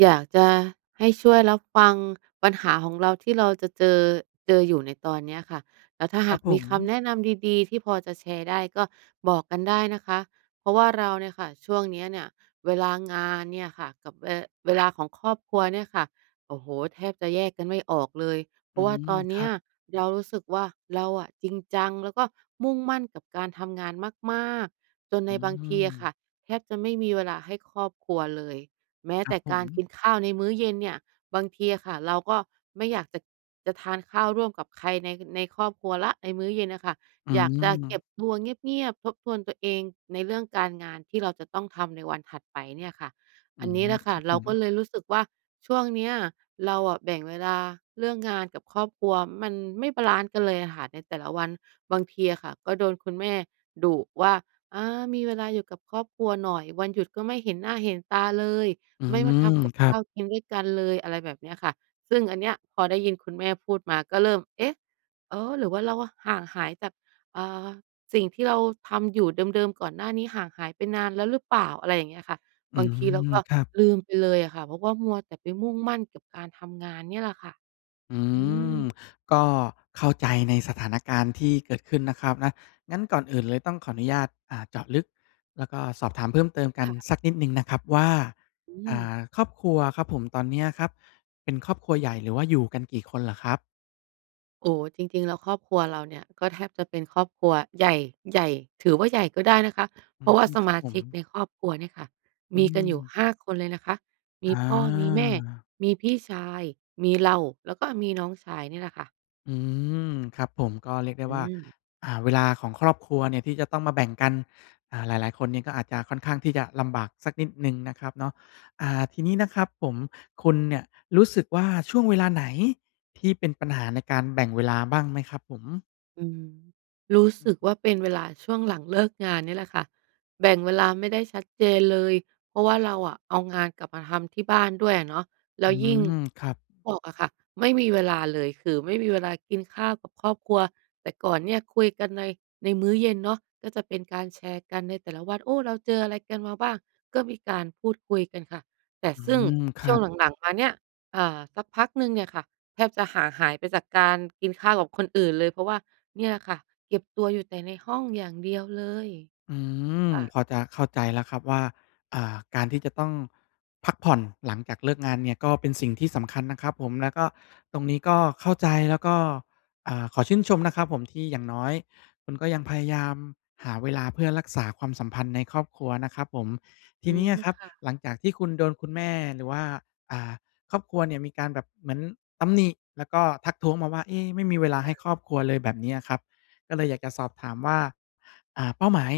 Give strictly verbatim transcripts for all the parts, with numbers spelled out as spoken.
อยากจะให้ช่วยรับฟังปัญหาของเราที่เราจะเจอ เจออยู่ในตอนเนี้ยค่ะ แล้วถ้าคหรัาบกผมีคม ำแนะนำดี ๆ ที่พอจะแชร์ได้ก็บอกกันได้นะคะ เพราะว่าเราเนี่ยค่ะ ช่วงนี้เนี่ยเวลางานเนี่ยค่ะ กับเว เวลาของครอบครัวเนี่ยค่ะ โอ้โฮ! แทบจะแยกกันไม่ออกเลย เพอรืาะว่าม ตอนเคนีร้ัยบ เรารู้สึกว่า เราอะจริงจังแล้วก็มุ่งมั่นกับการทำงานมาก ๆ จนอใืนบางทีอะม ค่ะ แทบจะไม่มีเวลาให้ครอบครัวเลย แม้ครแัตบ่ผการกม ินข้าวในมื้อเย็นเนี่ย บางทีอะค่ะ เราก็ไม่อยากจะ จะทานข้าวร่วมกับใครใน ในครอบครัวแล้ว ในมื้อเย็นน่ะค่ะ อือยากจะเก็ม บตัวเงียบ ๆ ทบทวนตัวเองในเรื่องการงานที่เราจะต้องทำในวันถัดไปเนี่ยค่ะ อือันนม ี้แหละคค่รัะ บเรผากม ็เลยรู้สึกว่าช่วงเนี้ยเราอะแบ่งเวลาเรื่องงานกับครอบครัวมันไม่บาลันซ์กันเลยอะค่ะ ในแต่ละวัน บางทีอะค่ะก็โดนคุณแม่ดุว่า "อา มีเวลาอยู่กับครอบครัวหน่อย วันหยุดก็ไม่เห็นหน้าเห็นตาเลย อืไม่มาทม ำกับครัขบ ้าวกินด้วยกันเลย" อะไรแบบนี้ค่ะ ซึ่งอันเนี้ยพอได้ยินคุณแม่พูดมาก็เริ่ม เอ๊ะ! เออ หรือว่าเราห่างหายจาก เอ่อ สิ่งที่เราทำอยู่เดิม ๆ ก่อนหน้านี้ห่างหายไปนานแล้วหรือเปล่า? อะไรอย่างเงี้ยค่ะ อืบางทีเราม ก็ครับ ลืมไปเลยอะค่ะ เพราะว่ามัวแต่ไปมุ่งมั่นกับการทำงานเนี่ยแหละค่ะ อือืม ม ก็เข้าใจในสถานการณ์ที่เกิดขึ้นนะครับนะ งั้นก่อนอื่นเลยต้องขออนุญาต อ่า เจาะลึก แล้วก็สอบถามเพิ่มเติมกัคน่ะ สักนิดหนึ่งนะครับว่า อือ่ม า ครอบครัวอะครับผม ตอนเนี้ยครับ เป็นครอบครัวใหญ่หรือว่าอยู่กันกี่คนเหรอครับ? โอ้ จริง ๆ แล้วครอบครัวเราเนี่ยก็แทบจะเป็นครอบครัวใหญ่ ใหญ่ ถือว่าใหญ่ก็ได้นะคะ อเืพราะว่าม สครมับาผชม ิกในครอบครัวเนี่ยค่ะอืมีกันอยู่ ม ห้า คนเลยนะคะ มีพ่อ มีแม่ อา มีพี่ชาย มีเรา แล้วก็มีน้องชายเนี่ยแหละค่ะ อืม ครับผม ก็เรียกได้อว่า ืม อ่า เวลาของครอบครัวเนี่ยที่จะต้องมาแบ่งกัน อ่า หลาย ๆ คนเนี่ยก็อาจจะ ค่อนข้างที่จะลำบากสักนิดหนึ่งนะครับเนาะ อ่า ทีนี้นะครับผม คุณเนี่ยรู้สึกว่า ช่วงเวลาไหนที่เป็นปัญหาในการแบ่งเวลาบ้างไหมครับผม? อืม รู้อืสึกม ว่าเป็นเวลาช่วงหลัง เลิก งานเนี่ยแหละค่ะ แบ่งเวลาไม่ได้ชัดเจนเลย เพราะว่าเราอะเอางานกลับมาทำที่บ้านด้วยอะเนาะ แลอ้ืวยิ่ง ม ครับ บอกอะค่ะ ไม่มีเวลาเลย คือไม่มีเวลากินข้าวกับครอบครัว แต่ก่อนเนี่ยคุยกันใน ในมื้อเย็นเนาะ ก็จะเป็นการแชร์กันในแต่ละวัน โอ้ เราเจออะไรกันมาบ้าง ก็มีการพูดคุยกันค่ะ แต่อืซึ่งม คชรั่วงบ หลัง ๆ มาเนี่ย เอ่อ สักพักหนึ่งเนี่ยค่ะ แทบจะห่างหายไปจากการกินข้าวกับคนอื่นเลย เพราะว่าเนี่ยล่ะค่ะ เก็บตัวอยู่แต่ในห้องอย่างเดียวเลย อืม ค่ะ พอจะเข้าใจแล้วครับว่า อ่า การที่จะต้องพักผ่อนหลังจากเลิกงานเนี่ยก็เป็นสิ่งที่สำคัญนะครับผม แล้วก็ ตรงนี้ก็เข้าใจ แล้วก็ อ่า ขอชื่นชมนะครับผม ที่อย่างน้อยคุณก็ยังพยายามหาเวลาเพื่อรักษาความสัมพันธ์ในครอบครัวนะครับผม ทอีืนี้ม อะครคับ่ะ หลังจากที่คุณโดนคุณแม่ หรือว่า อ่า ครอบครัวเนี่ย มีการแบบเหมือนตำหนิ แล้วก็ทักท้วงมาว่า เอ๊ะ ไม่มีเวลาคให่้ะ ครอบครัวเลย แบบนี้อะครับ ก็เลยอยากจะสอบถามว่า อ่า เป้าหมาย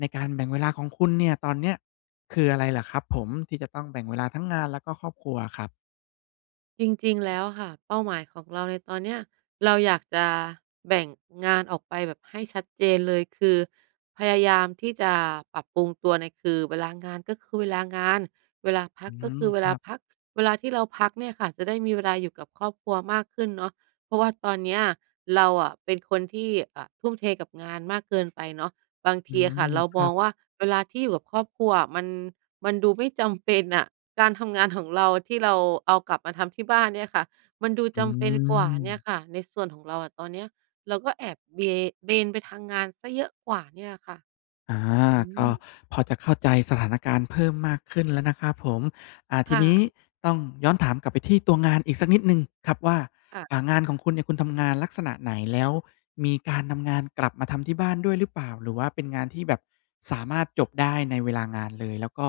ในการแบ่งเวลาของคุณเนี่ย ตอนเนี้ย คืออะไรเหรอครับผม ที่จะต้องแบ่งเวลาทั้งงานแล้วก็ครอบครัวอะครับ? จริง ๆ แล้วอะค่ะ เป้าหมายของเราในตอนเนี้ย เราอยากจะแบ่งงานออกไปแบบให้ชัดเจนเลย คือพยายามที่จะปรับปรุงตัวเนี่ย คือเวลางานก็คือเวลางาน เวลาพัอืกก็คม ือเวคลราับ พัก เวลาที่เราพักเนี่ยค่ะ จะได้มีเวลาอยู่กับครอบครัวมากขึ้นเนาะ เพราะว่าตอนเนี้ยเราอะป็นคนที่ อะ ทุ่มเทกับงานมากเกินไปเนาะ บางทอืีอะคม ่ะเราคมรัองบ ว่า เวลาที่อยู่กับครอบครัวอะ มัน มันดูไม่ จำเป็น อะ การทำงาน ของ เราอะที่เราเอากลับมาทำที่บ้านเนี่ยค่ะ มันดูอืจำเป็นกว่าเนี่ยม ค่ะ ในส่วนของเราอะ ตอนเนี้ย เราก็แอบเบ เบนไปทางงานเสียเยอะกว่าเนี่ยอะค่ะ อา อืก็ม พอจะเข้าใจสถานการณ์เพิ่มมากขึ้นแล้วนะครับผม อ่า ทคี่นี้ะ ต้องย้อนถามกลับไปที่ตัวงานอีกสักนิดหนึ่งครับว่า ค่ะ อ่า งานของคุณเนี่ย คุณทำงานลักษณะไหน? แล้วมีการนำงานกลับมาทำที่บ้านด้วยหรือเปล่า? หรือว่าเป็นงานที่แบบสามารถจบได้ในเวลางานเลย แล้วก็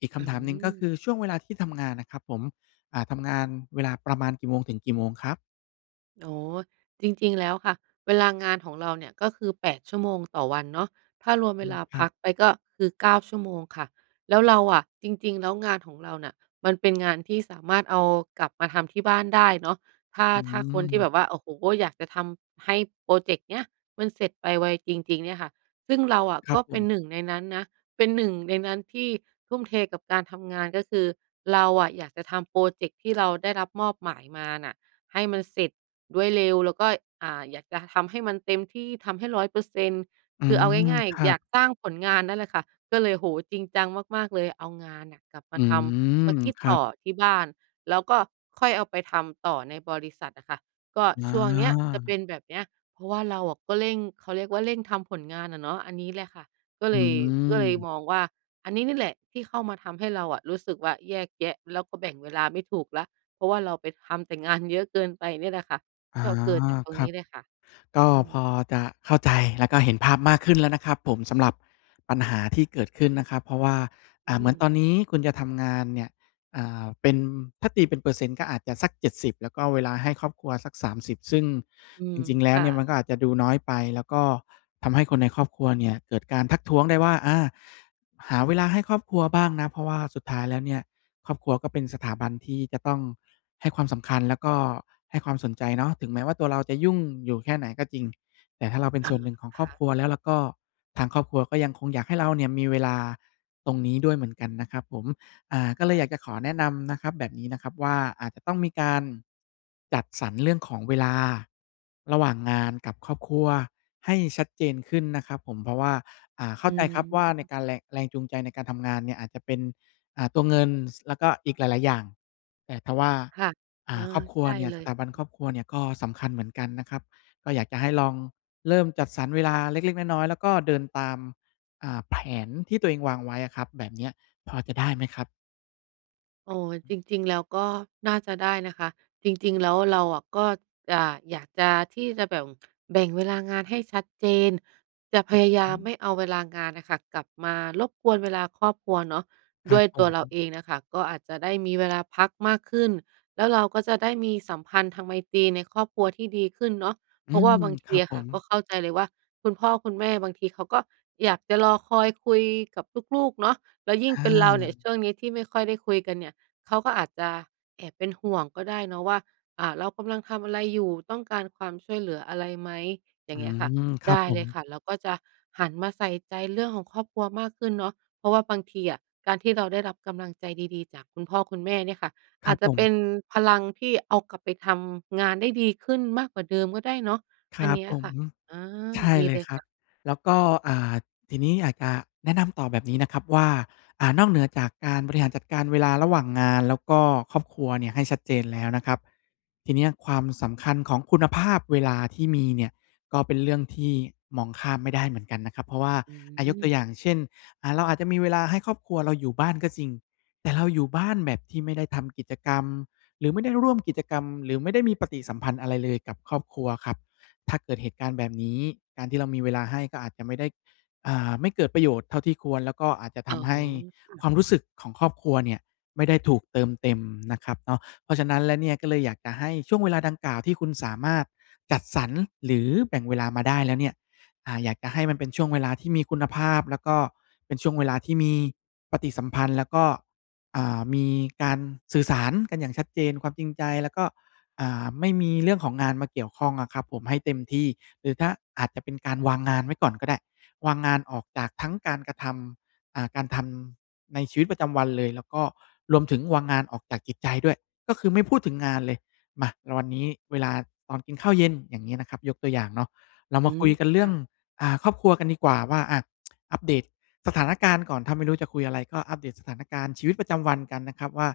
อีกคอืำถามหนึ่ง ก็คืม อ ช่วงเวลาที่ทำงานนะครับผม อ่า ทำงานเวลาประมาณกี่โมงถึงกี่โมงครับ? อ๋อ จริง ๆ แล้วค่ะ เวลางานของเราเนี่ยก็คือ แปด ชั่วโมงต่อวันเนาะ ถ้ารวมอเืวม ลาครพัับ กไปก็คือ เก้า ชั่วโมงค่ะ แล้วเราอะ จริง ๆ แล้วงานของเราน่ะมันเป็นงาน ที่สามารถเอากลับมาทำที่บ้านได้เนาะ ถ้า อืถ้าคนที่แม บบว่า โอ้โฮ อยากจะทำให้พรอเจกต์นี้มันเสร็จไปไวจริง ๆ เนี่ยค่ะ ซึ่งเราอะครกับ็ผเป็น ม หนึ่ง ในนั้นนะ เป็น หนึ่ง ในนั้นที่ทุ่มเทกับการทำงาน ก็คือเราอะอยากจะทำพรอเจกต์ที่เราได้รับมอบหมายมาน่ะให้มันเสร็จด้วยเร็ว แล้วก็ อ่า อยากจะทำให้มันเต็มที่ทำให้ ร้อยเปอร์เซ็นต์ อืคือเอาม ง่าย ครัๆ อยาบ กสร้างผลงานนั่นแหละค่ะ ก็เลย โอ้โฮ จริงจังมาก ๆ เลย เอางานน่ะกลับมอาืทำ มม าคิดครตั่บ อที่บ้าน แล้วก็ค่อยเอาไปทำต่อในบริษัทอะค่ะ ก็อช่วงเนี้ยจะเป็า นแบบเนี้ย เพราะว่าเราอะก็เร่ง เขาเรียกว่าเร่งทำผลงานอะเนาะ อันนี้แหละค่ะก็อเืลย ก็เลยม มองว่าอันนี้นี่แหละที่เข้ามาทำให้เราอะรู้สึกว่าแยกแยะแล้วก็แบ่งเวลาไม่ถูกแล้ว เพราะว่าเราไปทำแต่งานเยอะเกินไปเนี่ยแหละค่ะ อา ก็เกิดจากตรงครนัีบ ้เลยค่ะ กอื็พม อจะเข้าใจ แล้วก็เห็นภาพมากขึ้นแล้วนะครับผม สำหรับปัญหาที่เกิดขึ้นนะครับ เพราะว่า ออื่า เหมือนตอม นนี้คุณจะทำงานเนี่ย อ่า เป็น ถ้าตีเป็นเปอร์เซ็นต์ ก็อาจจะสัก เจ็ดสิบ แล้วก็เวลาให้ครอบครัวสัก สามสิบ ซึ่งอืจม ริง ๆ แลค้ว่เนี่ยมันะ ก็อาจจะดูน้อยไป แล้วก็ทำให้คนในครอบครัวเนี่ยเกิดการทักท้วงได้ว่า อา หาเวลาให้ครอบครัวบ้างนะ เพราะว่าสุดท้ายแล้วเนี่ยครอบครัวก็เป็นสถาบันที่จะต้องให้ความสำคัญ แล้วก็ให้ความสนใจเนาะ ถึงแม้ว่าตัวเราจะยุ่งอยู่แค่ไหนก็จริง แต่ถ้าเราเป็นอสา ่วนหนึ่งของคครอ่บคะ รัวแล้วล่ะก็ ทางครอบครัวก็ยังคงอยากให้เราเนี่ยมีเวลาตรงนี้ด้วยเหมือนกันนะครับผม อ่า ก็คเล่ยอยาะ กจะขอแนะนำนะครับ แบบนี้นะครับว่า อาจจะต้องมีการจัดสรรเรื่องของเวลาระหว่างงานกับครอบครัวให้ชัดเจนขึ้นนะครับผม เพราะว่า อ่า เข้อาืใจครับว่าในม การแรง แรงจูงใจในการทำงานเนี่ยอาจจะเป็น อ่า ตัวเงิน ส แล้วก็อีกหลาย ๆ อย่าง แต่ทว่า ค่ะ อเ่ออ า ครอบครัวใช่เนี่ย เลสถย าบันครอบครัวเนี่ยก็สำคัญเหมือนกันนะครับ ก็อยากจะให้ลองเริ่มจัดสรรเวลาเล็ก ๆ น้อย ๆ แล้วก็เดินตาม อ่า แผนที่ตัวเองวางไว้อะครับ แบบเนี้ยพอจะได้ไหมครับ? อ๋อ จริง ๆ แล้วก็น่าจะได้นะคะ จริง ๆ แล้วเราอะก็ อ่า อยากจะที่จะแบ่ม แบ่งเวลางานให้ชัดเจน จะพยายอือฮามไมึ ่เอาเวลางานน่ะค่ะกลับมารบกวนเวลาครอบครัวเนาะ คดรั้วบยผตัวเราม เองอะค่ะก็อาจจะได้มีเวลาพักมากขึ้น แล้วเราก็จะได้มีสัมพันธไมตรีในครอบครัวที่ดีขึ้นเนาะ อเพืราะว่าม บางทคีรับอะผค่ะก็ม เข้าใจเลยว่า คุณพ่อคุณแม่บางทีเขาก็อยากจะรอคอยคุยกับลูก ๆ เนาะ แล้วยิ่งอเป็นเราเนี่ยา ช่วงนี้ที่ไม่ค่อยได้คุยกันเนี่ย เขาก็อาจจะแอบเป็นห่วงก็ได้เนาะว่า อา เรากำลังทำอะไรอยู่? ต้องการความช่วยเหลืออะไรไหม? อยอ่ืางเงี้ยค่ะ ม ครไดับ้ผเลม ยค่ะ เราก็จะหันมาใส่ใจเรื่องของครอบครัวมากขึ้นเนาะ เพราะว่าบางทีอะการที่เราได้รับกำลังใจดี ๆ จากคุณพ่อคุณแม่เนี่ยค่ะ คอรัาบจจผะเป็ม นพลังที่เอากลับไปทำงานได้ดีขึ้นมากกว่าเดิมก็ได้เนาะ คอัรนันบี้ผอะคม ่ะ อา ใช่ดีเลเลยยครคับ ่ะ แล้วก็ อ่า ทีนี้อาจจะแนะนำต่อแบบนี้นะครับว่า อ่า นอกเหนือจากการบริคห่าะ รจัดการเวลาระหว่างงานแล้วก็ครอบครัวเนี่ย ให้ชัดเจนแล้วนะครับ ที่นี้อะความสำคัญของคุณภาพเวลาที่มีเนี่ย ก็เป็นเรื่องที่มองข้ามไม่ได้เหมือนกันนะครับ เพราะว่า ออะ ยกืตัม วอย่างเช่น อ่า เราอาจจะมีเวลาให้ครอบครัวเราอยู่บ้านก็จริง แต่เราอยู่บ้านแบบที่ไม่ได้ทำกิจกรรม หรือไม่ได้ร่วมกิจกรรม หรือไม่ได้มีปฏิสัมพันธ์อะไรเลยกับครอบครัวครับ ถ้าเกิดเหตุการณ์แบบนี้ การที่เรามีเวลาให้ก็อาจจะไม่ได้ อ่า ไม่เกิดประโยชน์เท่าที่ควร แล้วก็อาจจะทอ๋อ ำให้ค่ะ ความรู้สึกของครอบครัวเนี่ยไม่ได้ถูกเติมเต็มนะครับเนาะ เพราะฉะนั้นแล้วเนี่ย ก็เลยอยากจะให้ช่วงเวลาดังกล่าวที่คุณสามารถจัดสรรหรือแบ่งเวลามาได้แล้วเนี่ย อ่า อยากจะให้มันเป็นช่วงเวลาที่มีคุณภาพ แล้วก็เป็นช่วงเวลาที่มีปฏิสัมพันธ์ แล้วก็ อ่า มีการสื่อสารกันอย่างชัดเจน ความจริงใจ แล้วก็ อ่า ไม่มีเรื่องของงานมาเกี่ยวข้องอะครับผมให้เต็มที่ หรือถ้าอาจจะเป็นการวางงานไว้ก่อนก็ได้ วางงานออกจากทั้งการกระทำ อ่า การทำ ในชีวิตประจำวันเลย แล้วก็รวมถึงวางงานออกจากจิตใจด้วย ก็คือไม่พูดถึงงานเลย มา เรา วันนี้เวลาตอนกินข้าวเย็น อย่างงี้นะครับ ยกตัวอย่างเนาะ เราอมืาคม ุยกันเรคื่่อง ะ อ่า ครอบครัวกันดีกว่าว่า อะ อัปเดตสถานการณ์ก่อน ถ้าไม่รู้จะคุยอะไรก็อัปเดตสถานการณ์ชีวิตประจำวันกันนะครับว่า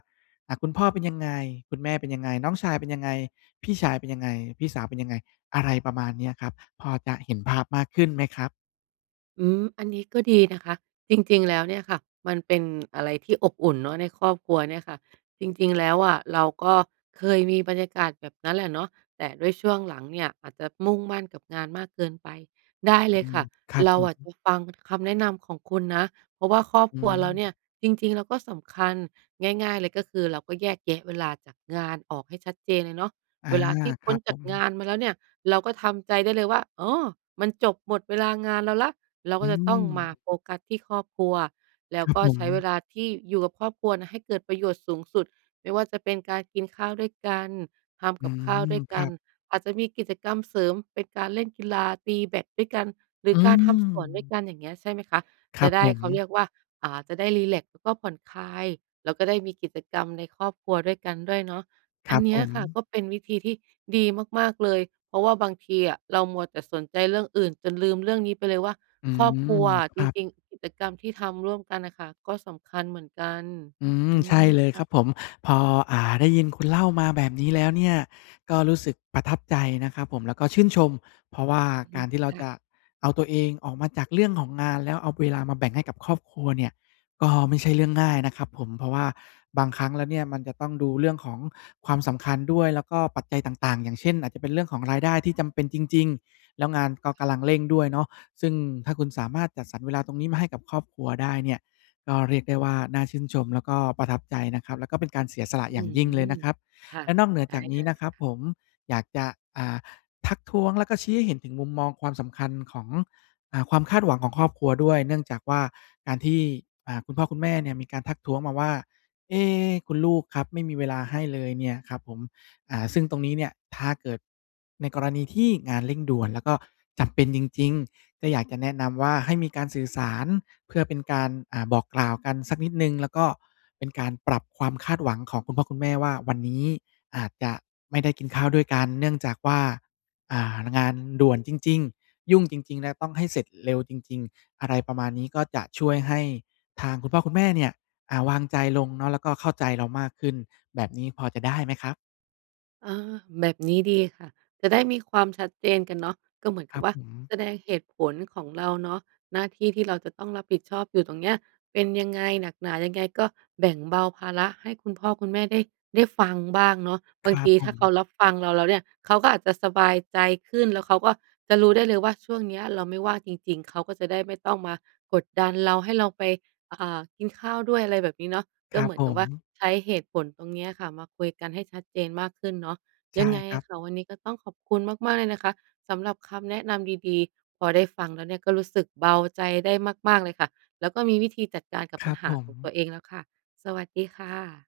อะ คุณพ่อเป็นยังไง? คุณแม่เป็นยังไง น้องชายเป็นยังไง? พี่ชายเป็นยังไง? พี่สาวเป็นยังไง? อะไรประมาณเนี้ยครับ พอจะเห็นภาพมากขึ้นไหมครับ? อืม อันนี้ก็ดีนะคะ จริง ๆ แล้วเนี่ยค่ะ มันเป็น อะไรที่อบอุ่นเนาะ ในครอบครัวเนี่ยค่ะ จริง ๆ แล้วอะเราก็เคยมีบรรยากาศแบบนั้นแหละเนาะ แต่ด้วยช่วงหลังเนี่ย อาจจะมุ่งมั่นกับงานมากเกินไป ได้อเืลยคม ่ะ ครับเรผาอะ จม ะฟังคำแนะนำของคุณนะ เพราะว่าครอบอืครัวเราเนม ี่ย จริง ๆ แล้วก็สำคัญ ง่าย ๆ เลยก็คือ เราก็แยกแยะเวลาจากงานออกให้ชัดเจนเลยเนาะ อา เวลาที่คพร้ันบจผากม งานมาแล้วเนี่ย เราก็ทำใจได้เลยว่า อ๋อ มันจบหมดเวลางานเราแล้ว เราอกื็จะต้องมาม โฟกัสที่ครอบครัว แล้ควรับก็ผใช้เวม ลาที่อยู่กับครอบครัวน่ะให้เกิดประโยชน์สูงสุด ไม่ว่าจะเป็นการกินข้าวด้วยกัน ทอำืกับข้าวด้ม วยคกัรัน บ อาจจะมีกิจกรรมเสริมเป็นการเล่นกีฬา ตีแบตด้วยกัน หรือือการทำสวนด้วยม กัน อย่างเงี้ยใช่ไหมคะ คจระับไดผ้ เขาม เรียกว่า อ่า จะได้รีแล็กซ์ แล้วก็ผ่อนคลาย แล้วก็ได้มีกิจกรรมในครอบครัวด้วยกันด้วยเนาะ คอรัันบเนผี้ยค่ะม ก็เป็นวิธีที่ดีมาก ๆ เลย เพราะว่าบางทีอะเรามัวแต่สนใจเรื่องอื่นจนลืมเรื่องนี้ไปเลยว่า อืครอบม ครัว คจรับ ริง ๆ กิจกรรมที่ทำร่วมกันน่ะค่ะ ก็สำคัญเหมือนกัน อือม ืใช่ม เลยคค่รัะ บผม พอ อ่า ได้ยินคุณเล่ามาแบบนี้แล้วเนี่ย ก็รู้สึกประทับใจนะครับผม แล้วก็ชื่นชม เพราะว่าอือฮกึ ารที่เราค่จะ ะเอาตัวเองออกมาจากเรื่องของงาน แล้วเอาเวลามาแบ่งให้กับครอบครัวเนี่ย ก็ไม่ใช่เรื่องง่ายนะครับผม เพราะว่าบางครั้งแล้วเนี่ยมันจะต้องดูเรื่องของความสำคัญด้วย แล้วก็ปัจจัยต่าง ๆ อย่างเช่น อาจจะเป็นเรื่องของรายได้ที่จำเป็นจริง ๆ แล้วงานก็กำลังเร่งด้วยเนาะ ซึ่งถ้าคุณสามารถจัดสรรเวลาตรงนี้มาให้กับครอบครัวได้เนี่ย ก็เรียกได้ว่าน่าชื่นชม แล้วก็ประทับใจนะครับ แล้วก็เป็นการเสียสละอือย่างยิ่งเลยนม ะครับ ค่ะ และนอกเหนือได้จากนเีล้ยนะคครับ่ะ ผม อยากจะ อ่า ทักท้วงแล้วก็ชี้ให้เห็นถึงมุมมองความสำคัญของ อ่า ความคาดหวังของครอบครัวด้วย เนื่องจากว่า การที่ อ่า คุณพ่อคุณแม่เนี่ยมีการทักท้วงมาว่า เอ๊ะ คุณลูกครับไม่มีเวลาให้เลยเนี่ยครับผม อ่า ซึ่งตรงนี้เนี่ยถ้าเกิดในกรณีที่งานเร่งด่วน แล้วก็จำเป็นจริง ๆ ก็อยากจะแนะนำว่า ให้มีการสื่อสารเพื่อเป็นการ อ่า บอกกล่าวกันสักนิดหนึ่ง แล้วก็เป็นการปรับความคาดหวังของคุณพ่อคุณแม่ว่า วันนี้อาจจะไม่ได้กินข้าวด้วยกัน เนื่องจากว่า อ่า ล งานด่วนจริง ๆ ยุ่งจริง ๆ แล้วต้องให้เสร็จเร็วจริง ๆ อะไรประมาณนี้ ก็จะช่วยให้ทางคุณพ่อคุณแม่เนี่ย อ่า วางใจลงเนาะ แล้วก็เข้าใจเรามากขึ้น แบบนี้พอจะได้ไหมครับ? อา แบบนี้ดีค่ะ จะได้มีความชัดเจนกันเนาะ ก็เหมือนคกัรับบว่า ผม แสดงเหตุผลของเราเนาะ หน้าที่ที่เราจะต้องรับผิดชอบอยู่ตรงเนี้ยเป็นยังไง หนักหนายังไง ก็แบ่งเบาภาระให้คุณพ่อคุณแม่ ได้ ได้ฟังบ้างเนาะ บคารงัทบีผถ้าเขม ารับฟังเราแล้วเนี่ย เขาก็อาจจะสบายใจขึ้น แล้วเขาก็จะรู้ได้เลยว่า ช่วงเนี้ยเราไม่ว่างจริง ๆ เขาก็จะได้ไม่ต้องมากดดันเรา ให้เราไป อ่า กินข้าวด้วย อะไรแบบนี้เนาะ คก็รัเหบมือผนกับว่าม ใช้เหตุผลตรงนี้ค่ะมาคุยกันให้ชัดเจนมากขึ้นเนาะ ใชย่ังไงครอัะบ ค่ะ วันนี้ก็ต้องขอบคุณมาก ๆ เลยนะคะสำหรับคำแนะนำดี ๆ พอได้ฟังแล้วเนี่ยก็รู้สึกเบาใจได้มาก ๆ เลยค่ะ แล้วก็มีวิธีจัดการกับครปััญบหผาของม ตัวเองแล้วค่ะ สวัสดีค่ะ